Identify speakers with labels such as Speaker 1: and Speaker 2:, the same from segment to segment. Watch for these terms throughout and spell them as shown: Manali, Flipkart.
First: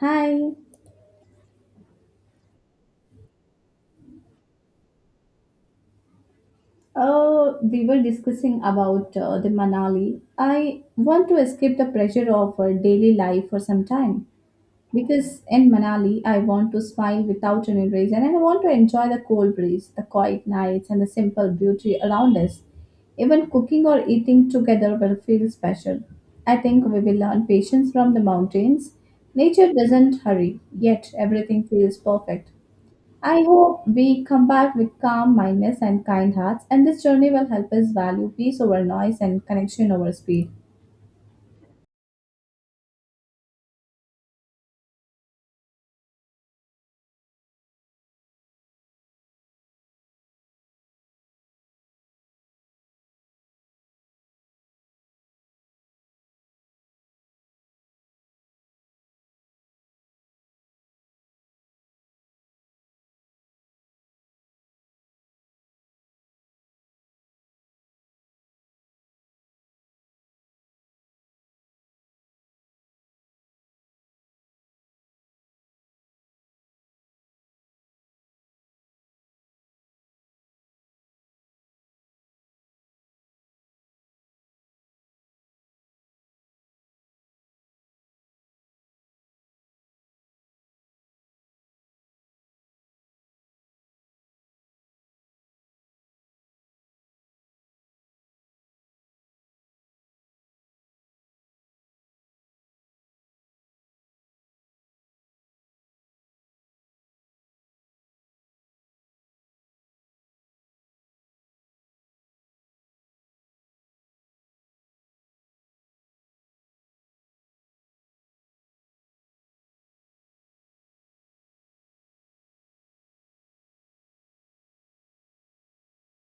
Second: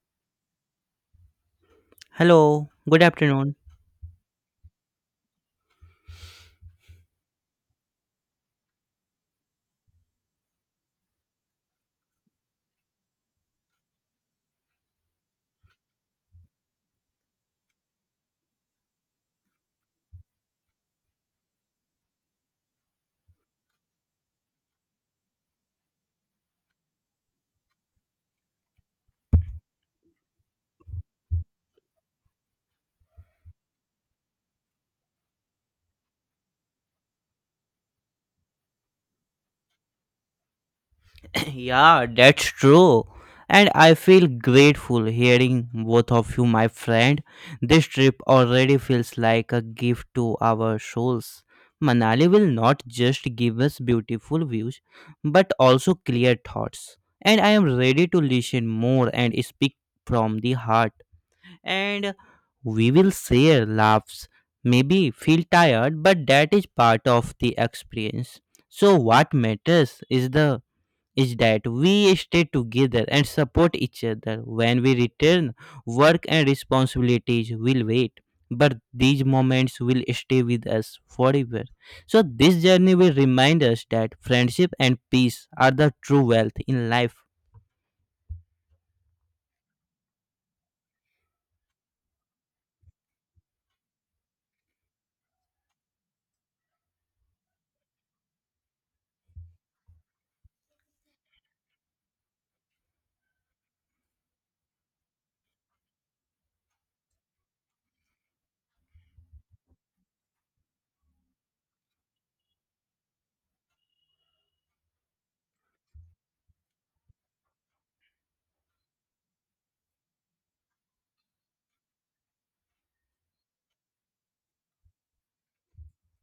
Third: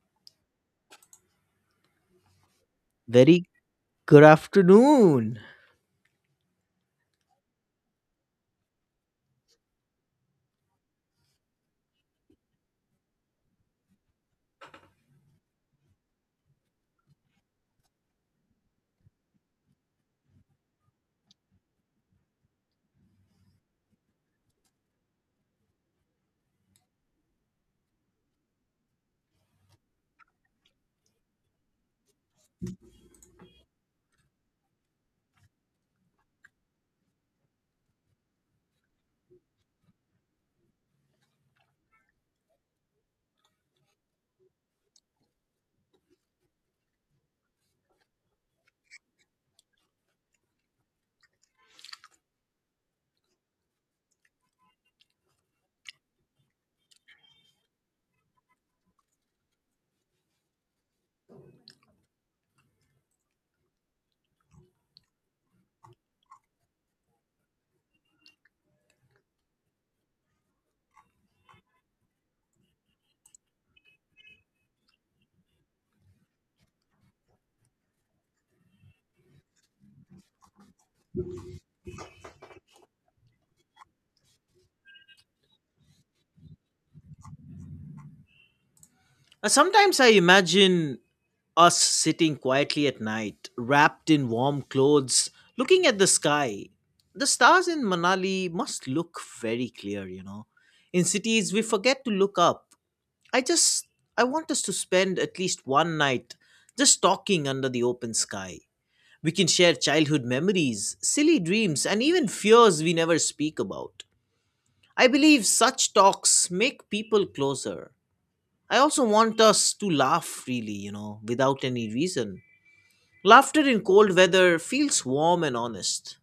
Speaker 1: Hi.
Speaker 2: Hello, good
Speaker 3: Very
Speaker 2: afternoon.
Speaker 3: good afternoon.
Speaker 1: We were discussing about the Manali. I want to escape the pressure of daily life for some time because in Manali, I want to smile without any reason and I want to enjoy the cold breeze, the quiet nights, and the simple beauty around us. Even cooking or eating together will feel special. I think we will learn patience from the mountains. Nature doesn't hurry, yet everything feels perfect. I hope we come back with calm mindness and kind hearts, and this journey will help us value peace over noise and connection over speed.
Speaker 2: Yeah, that's true. And I feel grateful hearing both of you, my friend. This trip already feels like a gift to our souls. Manali will not just give us beautiful views, but also clear thoughts. And I am ready to listen more and speak from the heart. And we will share laughs, maybe feel tired, but that is part of the experience. So what matters is that we stay together and support each other. When we return, work and responsibilities will wait, but these moments will stay with us forever. So this journey will remind us that friendship and peace are the true wealth in life.
Speaker 3: Sometimes I imagine us sitting quietly at night, wrapped in warm clothes, looking at the sky. The stars in Manali must look very clear, you know. In cities, we forget to look up. I just, I want us to spend at least one night just talking under the open sky. We can share childhood memories, silly dreams, and even fears we never speak about. I believe such talks make people closer. I also want us to laugh freely, without any reason. Laughter in cold weather feels warm and honest.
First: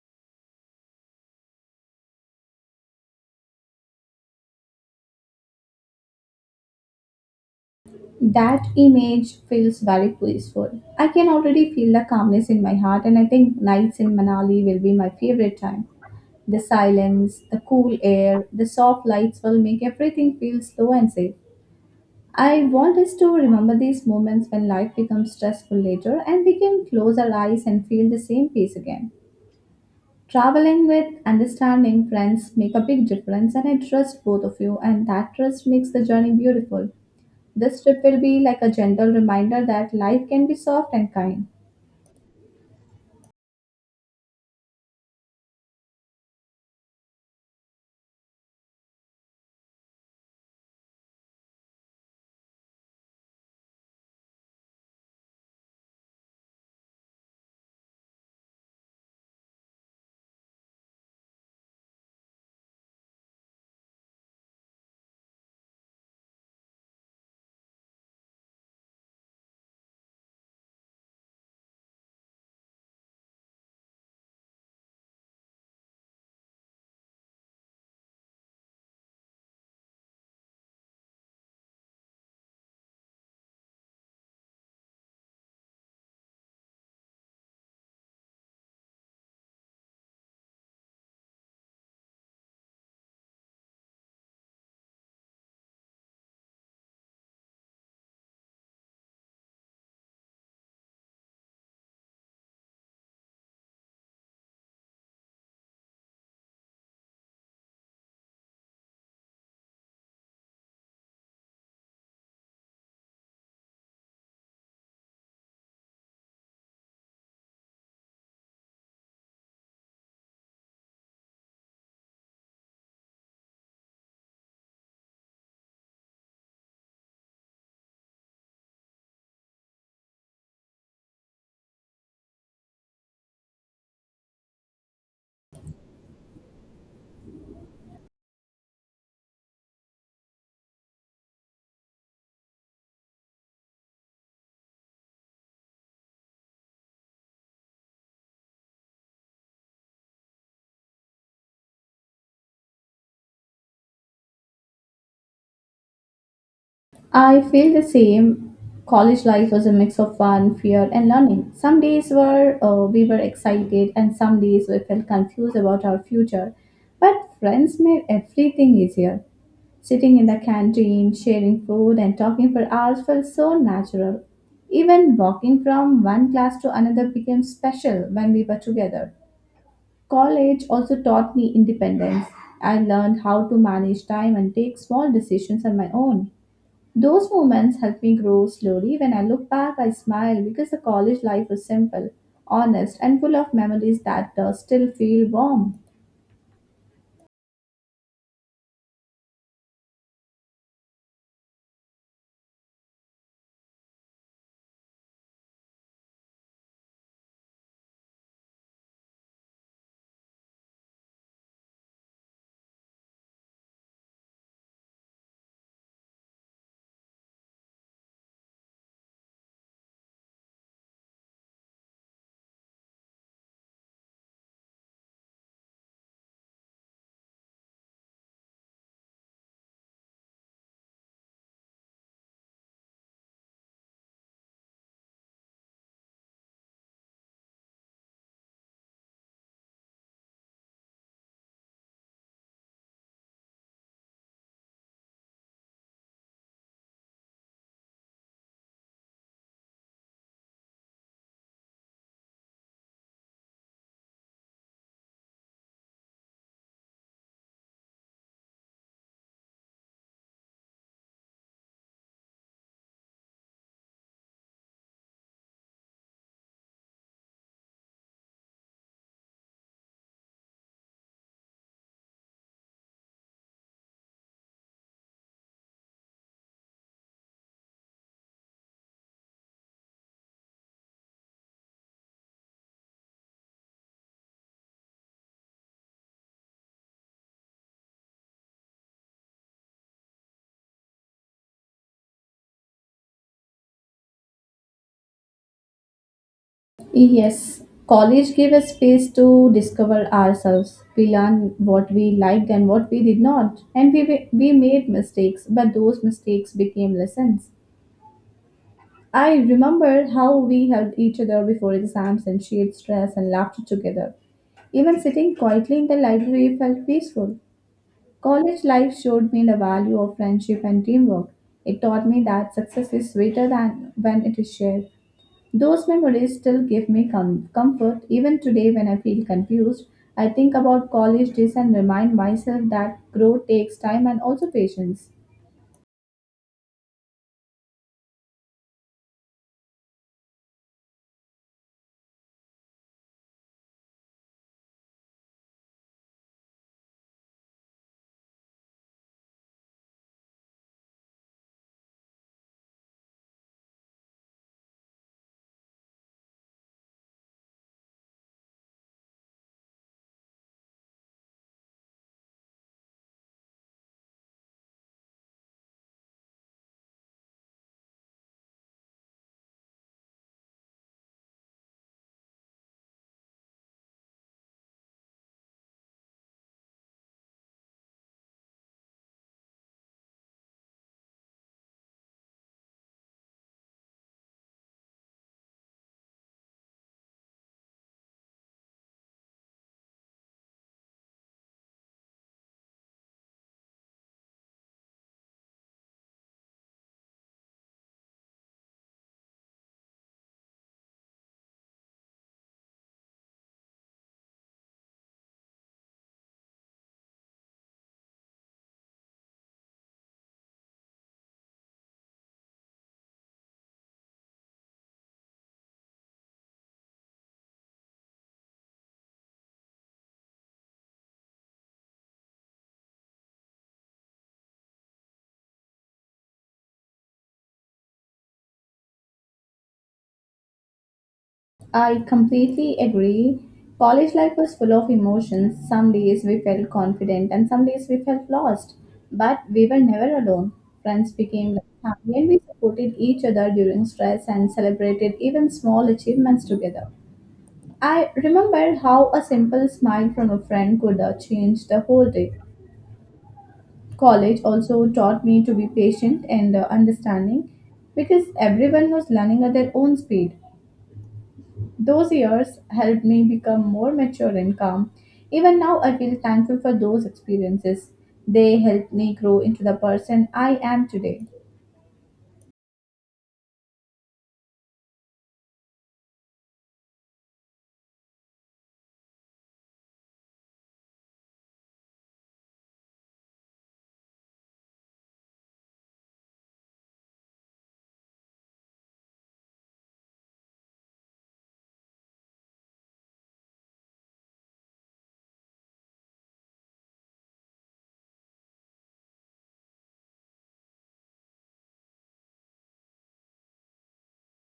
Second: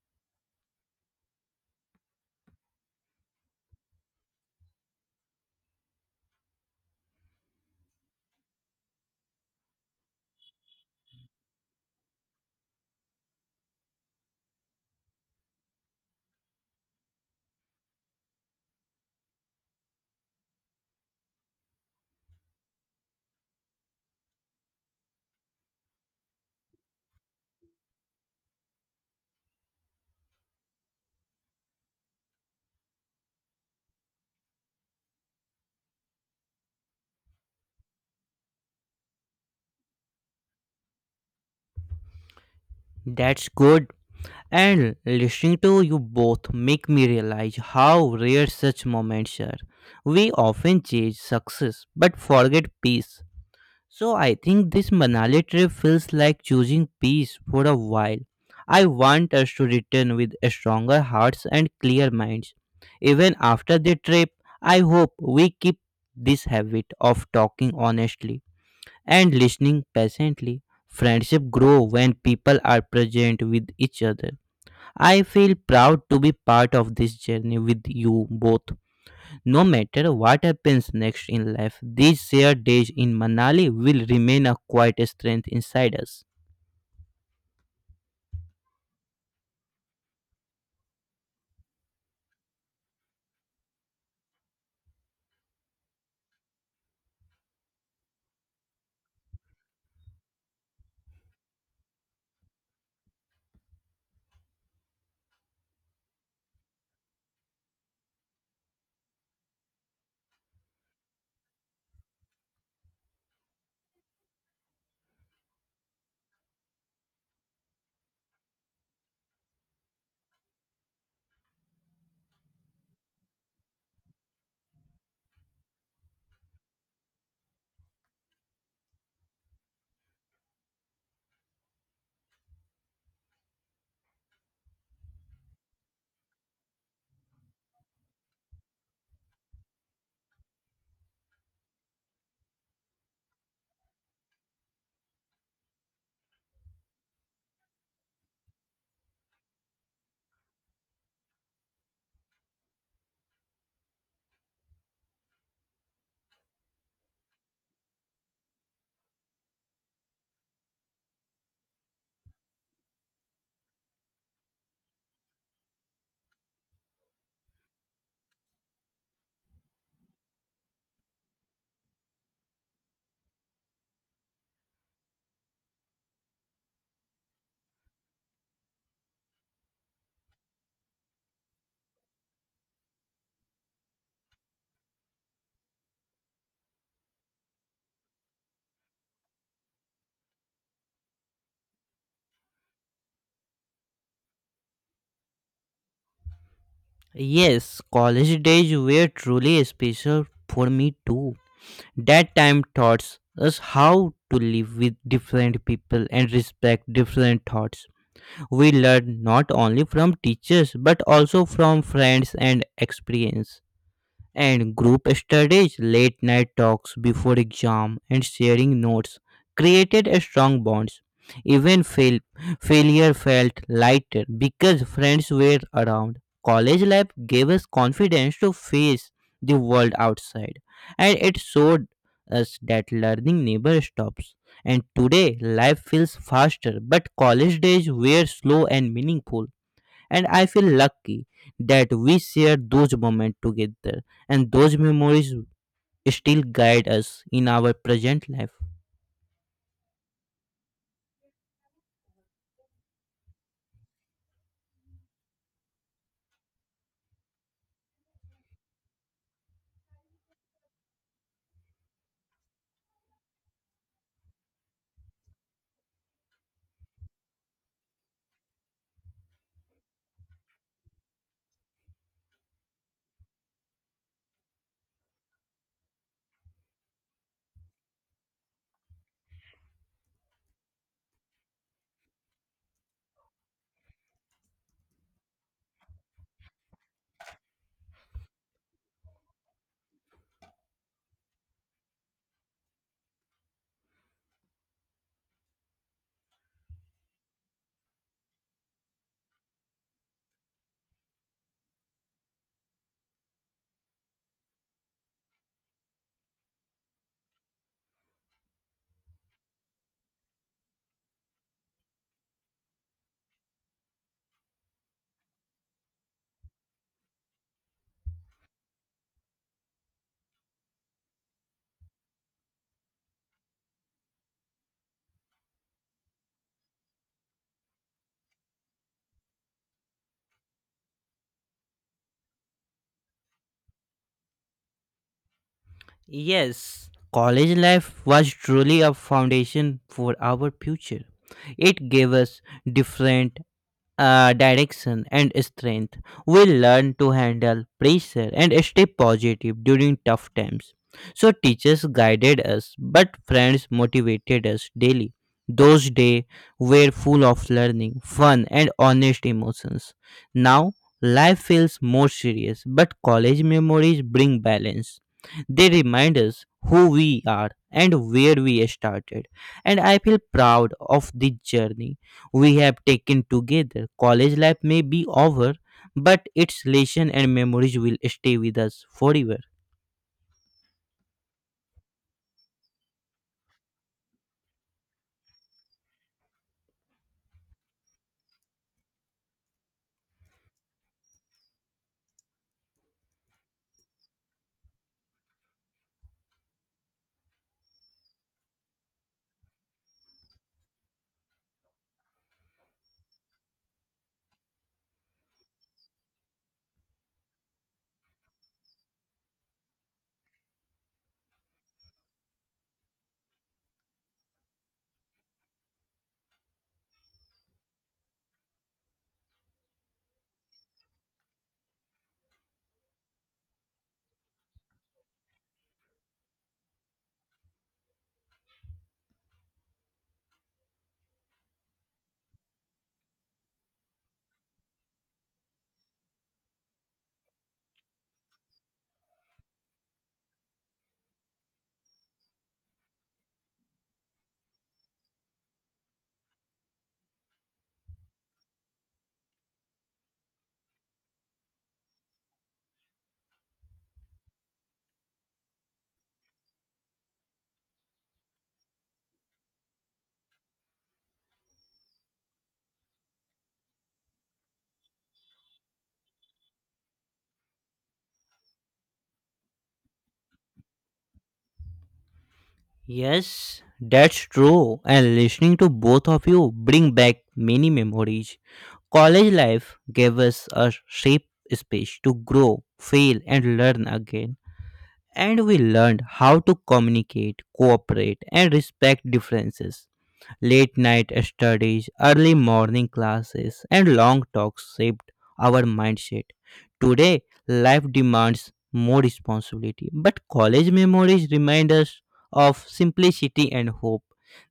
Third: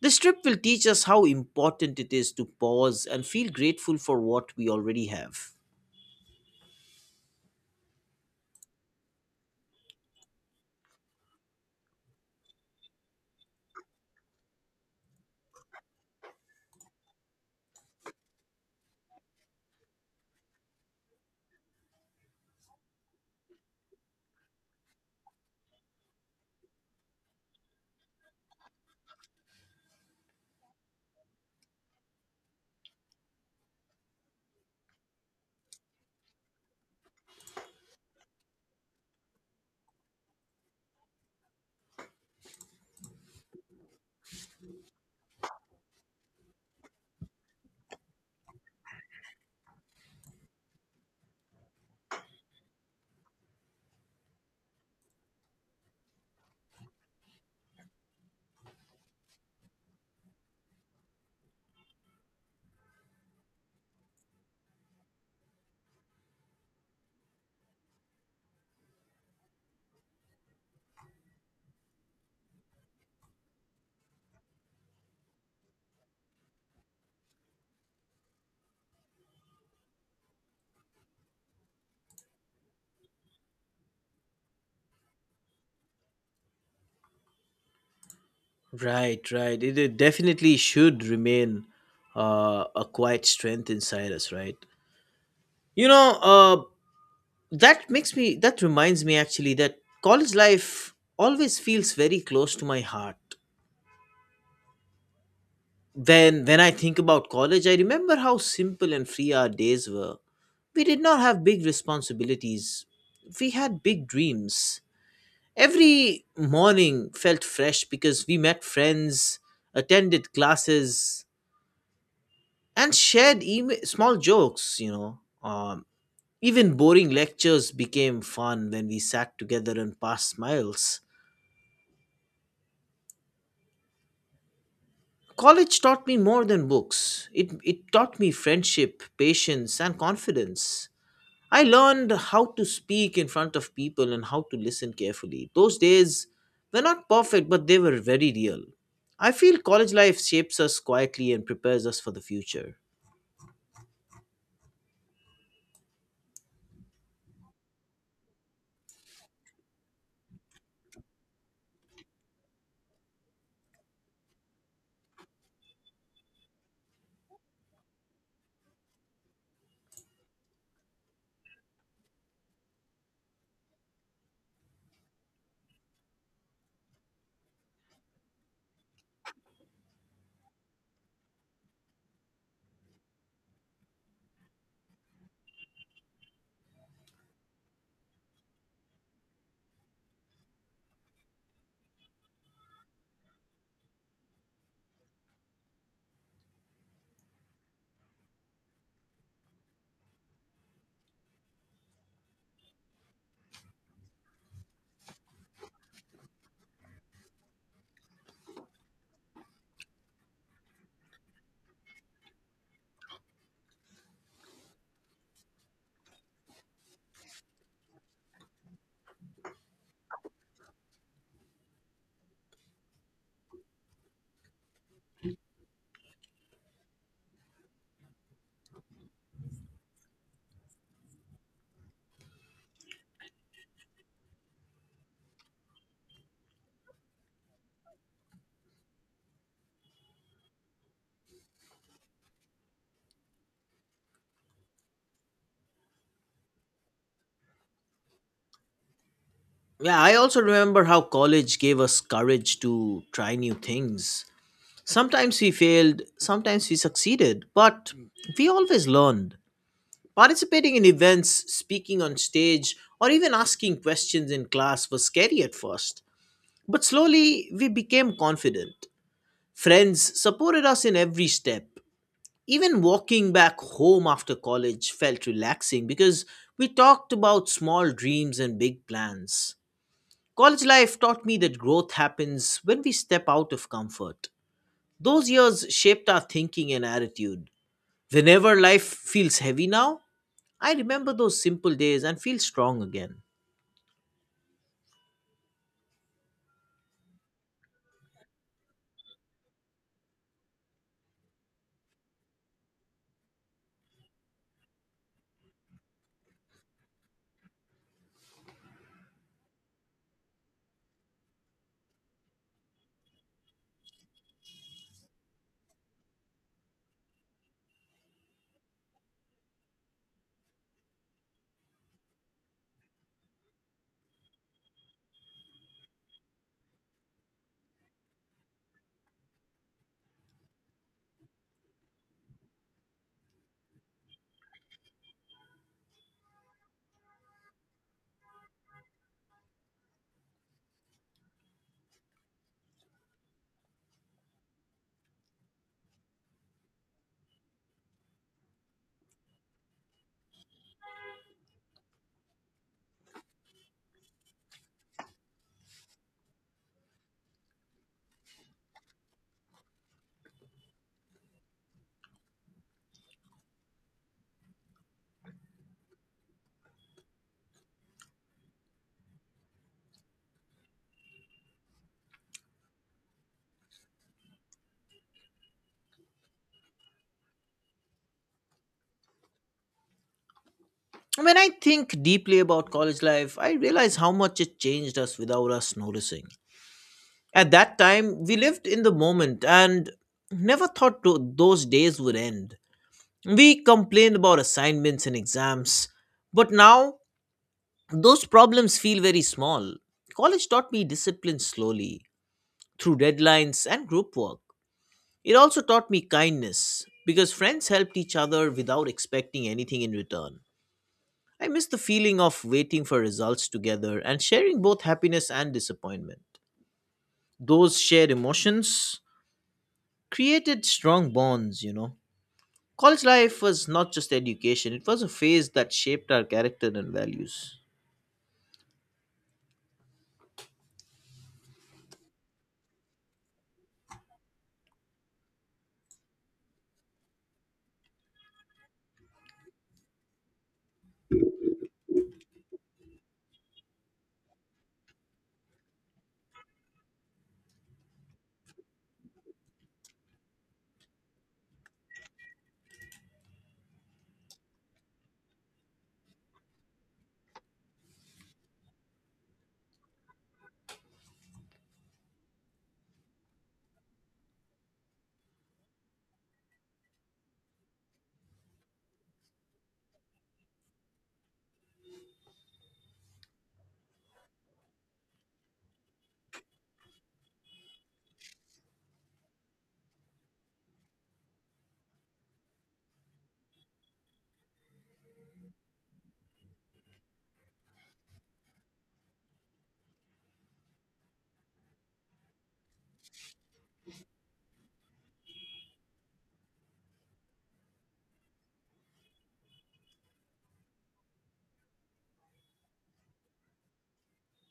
Speaker 3: This trip will teach us how important it is to pause and feel grateful for what we already have.
Speaker 1: That image feels very peaceful. I can already feel the calmness in my heart, and I think nights in Manali will be my favorite time. The silence, the cool air, the soft lights will make everything feel slow and safe. I want us to remember these moments when life becomes stressful later and we can close our eyes and feel the same peace again. Traveling with understanding friends make a big difference and I trust both of you and that trust makes the journey beautiful. This trip will be like a gentle reminder that life can be soft and kind.
Speaker 2: That's good. And listening to you both make me realize how rare such moments are. We often chase success but forget peace. So I think this Manali trip feels like choosing peace for a while. I want us to return with stronger hearts and clear minds. Even after the trip, I hope we keep this habit of talking honestly and listening patiently. Friendship grow when people are present with each other. I feel proud to be part of this journey with you both. No matter what happens next in life, these shared days in Manali will remain a quiet strength inside us.
Speaker 3: Right, right. It definitely should remain a quiet strength inside us, right? You know, uh, that reminds me actually that college life always feels very close to my heart. Then, when I think about college, I remember how simple and free our days were. We did not have big responsibilities, we had big dreams. Every morning felt fresh because we met friends, attended classes, and shared small jokes, you know. Even boring lectures became fun when we sat together and passed smiles. College taught me more than books. It taught me friendship, patience, and confidence. I learned how to speak in front of people and how to listen carefully. Those days were not perfect, but they were very real. I feel college life shapes us quietly and prepares us for the future.
Speaker 1: I feel the same. College life was a mix of fun, fear, and learning. Some days were we were excited, and some days we felt confused about our future. But friends made everything easier. Sitting in the canteen, sharing food, and talking for hours felt so natural. Even walking from one class to another became special when we were together. College also taught me independence. I learned how to manage time and take small decisions on my own. Those moments help me grow slowly. When I look back, I smile because the college life was simple, honest, and full of memories that still feel warm.
Speaker 2: Yes, college days were truly special for me too. That time taught us how to live with different people and respect different thoughts. We learned not only from teachers but also from friends and experience. And group studies, late night talks before exam, and sharing notes created a strong bonds. Even failure felt lighter because friends were around. College life gave us confidence to face the world outside, and it showed us that learning never stops. And today, life feels faster, but college days were slow and meaningful, and I feel lucky that we shared those moments together, and those memories still guide us in our present life.
Speaker 3: Yeah, I also remember how college gave us courage to try new things. Sometimes we failed, sometimes we succeeded, but we always learned. Participating in events, speaking on stage, or even asking questions in class was scary at first, but slowly we became confident. Friends supported us in every step. Even walking back home after college felt relaxing because we talked about small dreams and big plans. College life taught me that growth happens when we step out of comfort. Those years shaped our thinking and attitude. Whenever life feels heavy now, I remember those simple days and feel strong again.
Speaker 1: Yes, college gave us space to discover ourselves. We learned what we liked and what we did not, and we made mistakes, but those mistakes became lessons. I remember how we helped each other before exams and shared stress and laughter together. Even sitting quietly in the library felt peaceful. College life showed me the value of friendship and teamwork. It taught me that success is sweeter than when it is shared. Those memories still give me comfort. Even today, when I feel confused, I think about college days and remind myself that growth takes time and also patience.
Speaker 2: Yes, college life was truly a foundation for our future. It gave us different direction and strength. We learn to handle pressure and stay positive during tough times. So teachers guided us, but friends motivated us daily. Those days were full of learning, fun, and honest emotions. Now, life feels more serious, but college memories bring balance. They remind us who we are and where we started, and I feel proud of this journey we have taken together. College life may be over, but its lesson and memories will stay with us forever.
Speaker 3: When I think deeply about college life, I realize how much it changed us without us noticing. At that time, we lived in the moment and never thought those days would end. We complained about assignments and exams, but now those problems feel very small. College taught me discipline slowly through deadlines and group work. It also taught me kindness because friends helped each other without expecting anything in return. I miss the feeling of waiting for results together and sharing both happiness and disappointment. Those shared emotions created strong bonds, you know. College life was not just education, it was a phase that shaped our character and values.
Speaker 1: I completely agree. College life was full of emotions. Some days we felt confident and some days we felt lost. But we were never alone. Friends became like family and we supported each other during stress and celebrated even small achievements together. I remembered how a simple smile from a friend could change the whole day. College also taught me to be patient and understanding because everyone was learning at their own speed. Those years helped me become more mature and calm. Even now, I feel thankful for those experiences. They helped me grow into the person I am today.
Speaker 2: Yes, that's true. And listening to both of you bring back many memories. College life gave us a safe space to grow, fail, and learn again. And we learned how to communicate, cooperate, and respect differences. Late night studies, early morning classes, and long talks shaped our mindset. Today, life demands more responsibility, but college memories remind us of simplicity and hope.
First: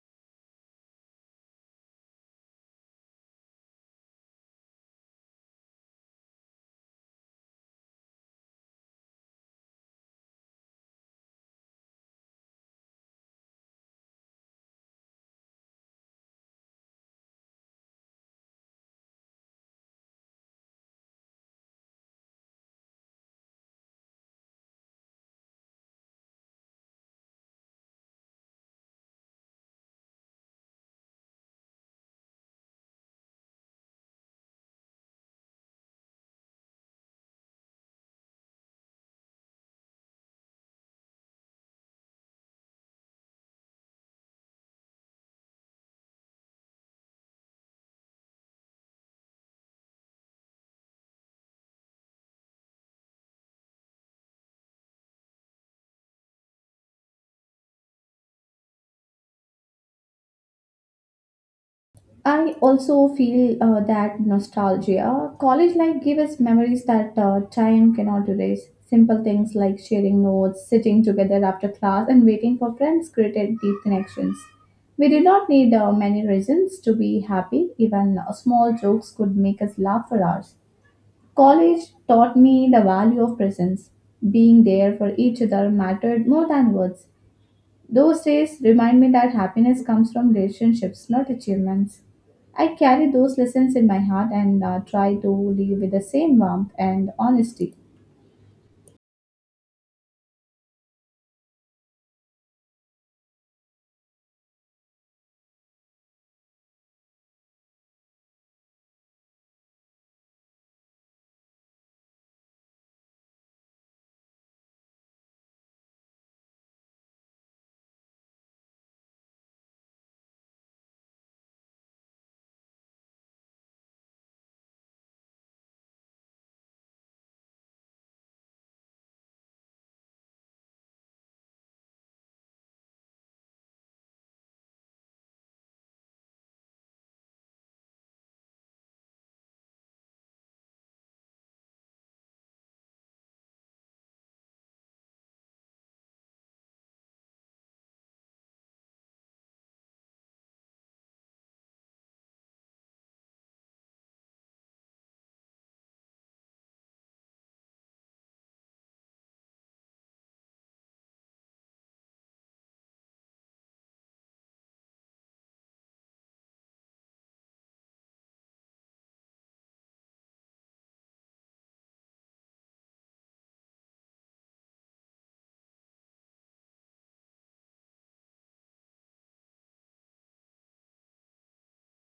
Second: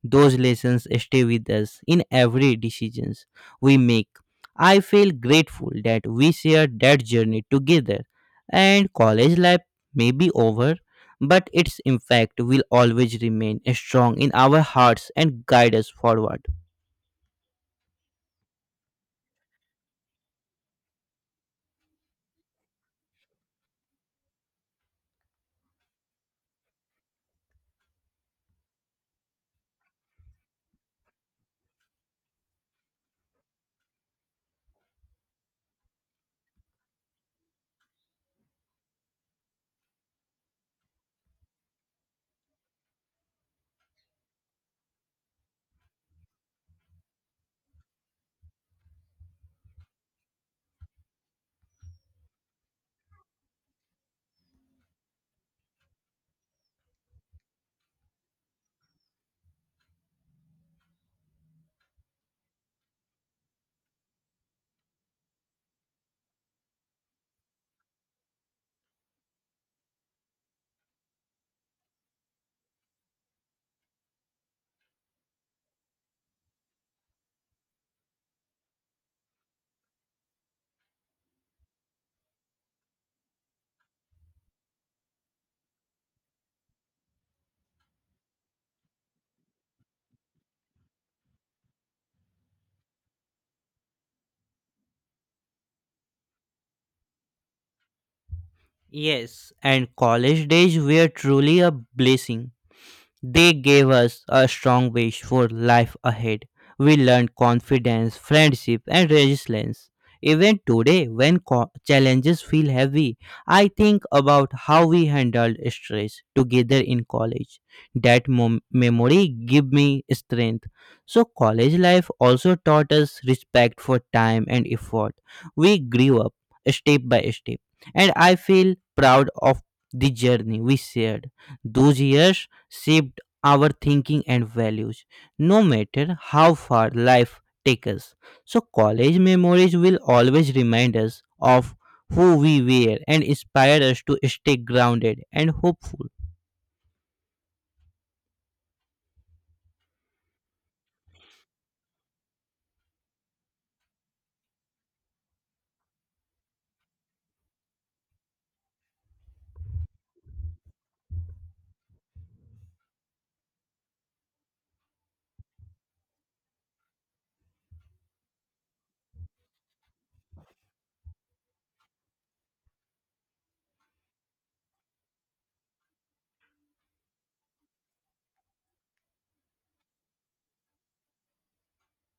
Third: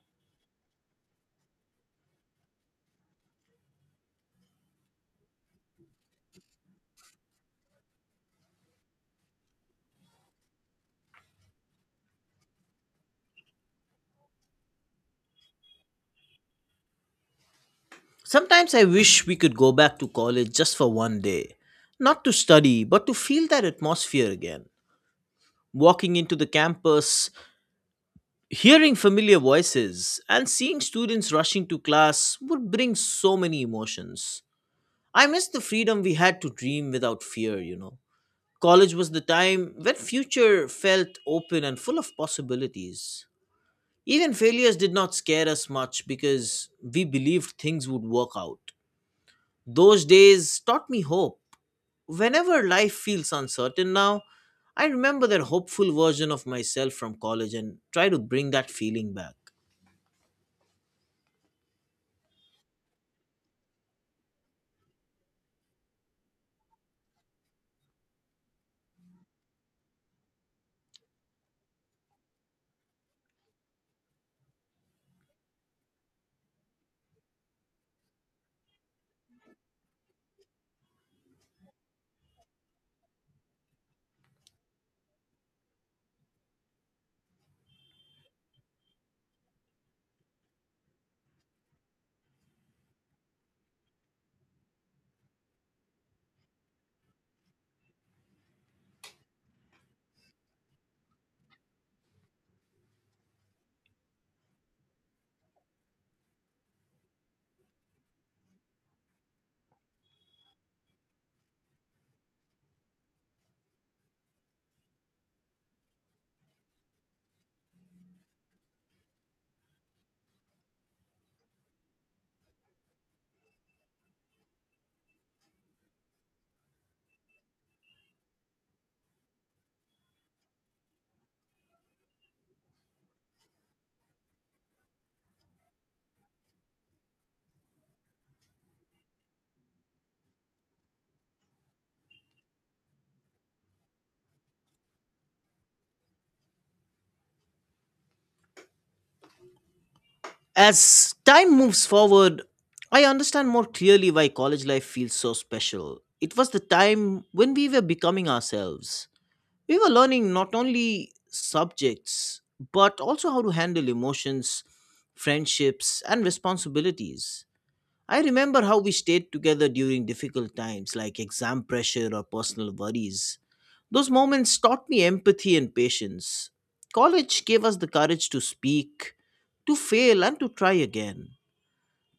Speaker 2: Those lessons stay with us in every decisions we make. I feel grateful that we shared that journey together, and college life may be over, but its impact will always remain strong in our hearts and guide us forward.
Speaker 3: Sometimes I wish we could go back to college just for one day, not to study, but to feel that atmosphere again. Walking into the campus, hearing familiar voices, and seeing students rushing to class would bring so many emotions. I miss the freedom we had to dream without fear, you know. College was the time when future felt open and full of possibilities. Even failures did not scare us much because we believed things would work out. Those days taught me hope. Whenever life feels uncertain now, I remember that hopeful version of myself from college and try to bring that feeling back.
Speaker 1: I also feel that nostalgia. College life gave us memories that time cannot erase. Simple things like sharing notes, sitting together after class, and waiting for friends created deep connections. We did not need many reasons to be happy. Even small jokes could make us laugh for hours. College taught me the value of presence. Being there for each other mattered more than words. Those days remind me that happiness comes from relationships, not achievements. I carry those lessons in my heart and try to live with the same warmth and honesty.
Speaker 2: Yes, and college days were truly a blessing. They gave us a strong wish for life ahead. We learned confidence, friendship, and resilience. Even today, when challenges feel heavy, I think about how we handled stress together in college. That memory give me strength. So, college life also taught us respect for time and effort. We grew up step by step, and I feel proud of the journey we shared. Those years shaped our thinking and values, no matter how far life takes us. So, college memories will always remind us of who we were and inspire us to stay grounded and hopeful.
Speaker 3: As time moves forward, I understand more clearly why college life feels so special. It was the time when we were becoming ourselves. We were learning not only subjects, but also how to handle emotions, friendships, and responsibilities. I remember how we stayed together during difficult times like exam pressure or personal worries. Those moments taught me empathy and patience. College gave us the courage to speak, to fail, and to try again.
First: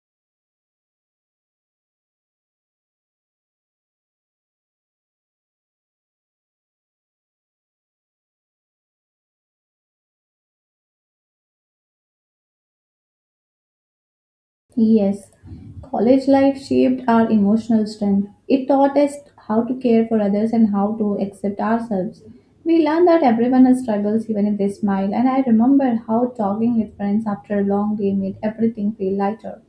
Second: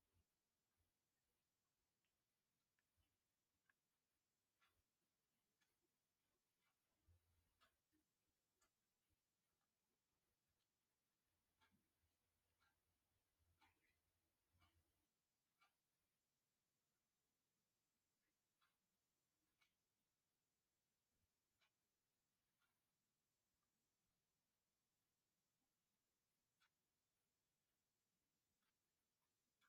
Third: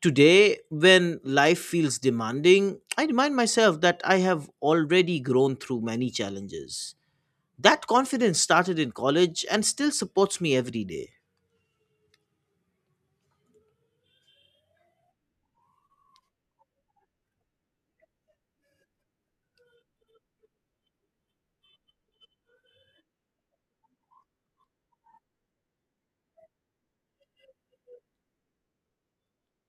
Speaker 3: Today, when life feels demanding, I remind myself that I have already grown through many challenges. That confidence started in college and still supports me every day.
Speaker 1: Yes, college life shaped our emotional strength. It taught us how to care for others and how to accept ourselves. We learned that everyone has struggles even if they smile, and I remember how talking with friends after a long day made everything feel lighter.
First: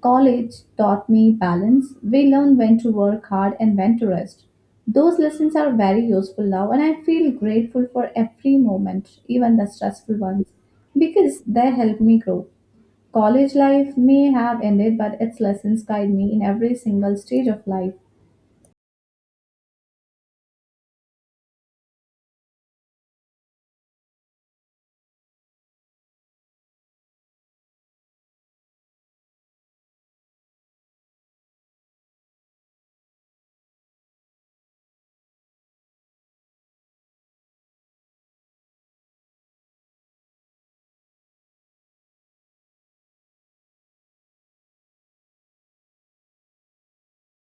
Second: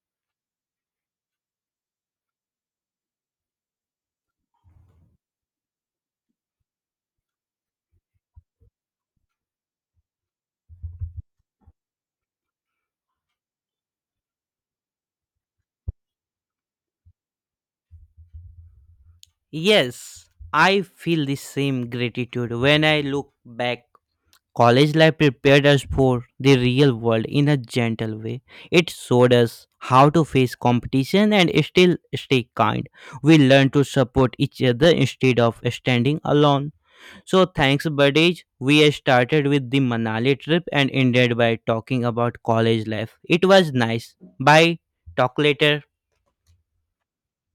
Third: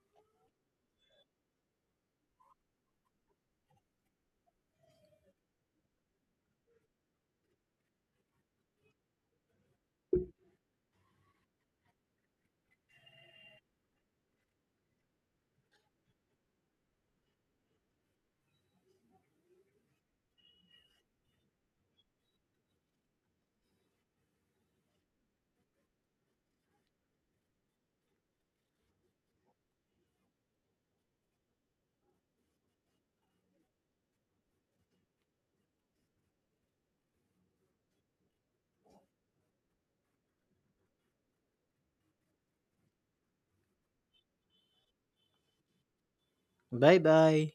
Speaker 1: College taught me balance. We learned when to work hard and when to rest. Those lessons are very useful now, and I feel grateful for every moment, even the stressful ones, because they help me grow. College life may have ended, but its lessons guide me in every single stage of life.
Speaker 2: Yes, I feel the same gratitude when I look back. College life prepared us for the real world in a gentle way. It showed us how to face competition and still stay kind. We learned to support each other instead of standing alone. So, thanks, Buddies. We started with the Manali trip and ended by talking about college life. It was nice. Bye. Talk later.
Speaker 3: Bye bye.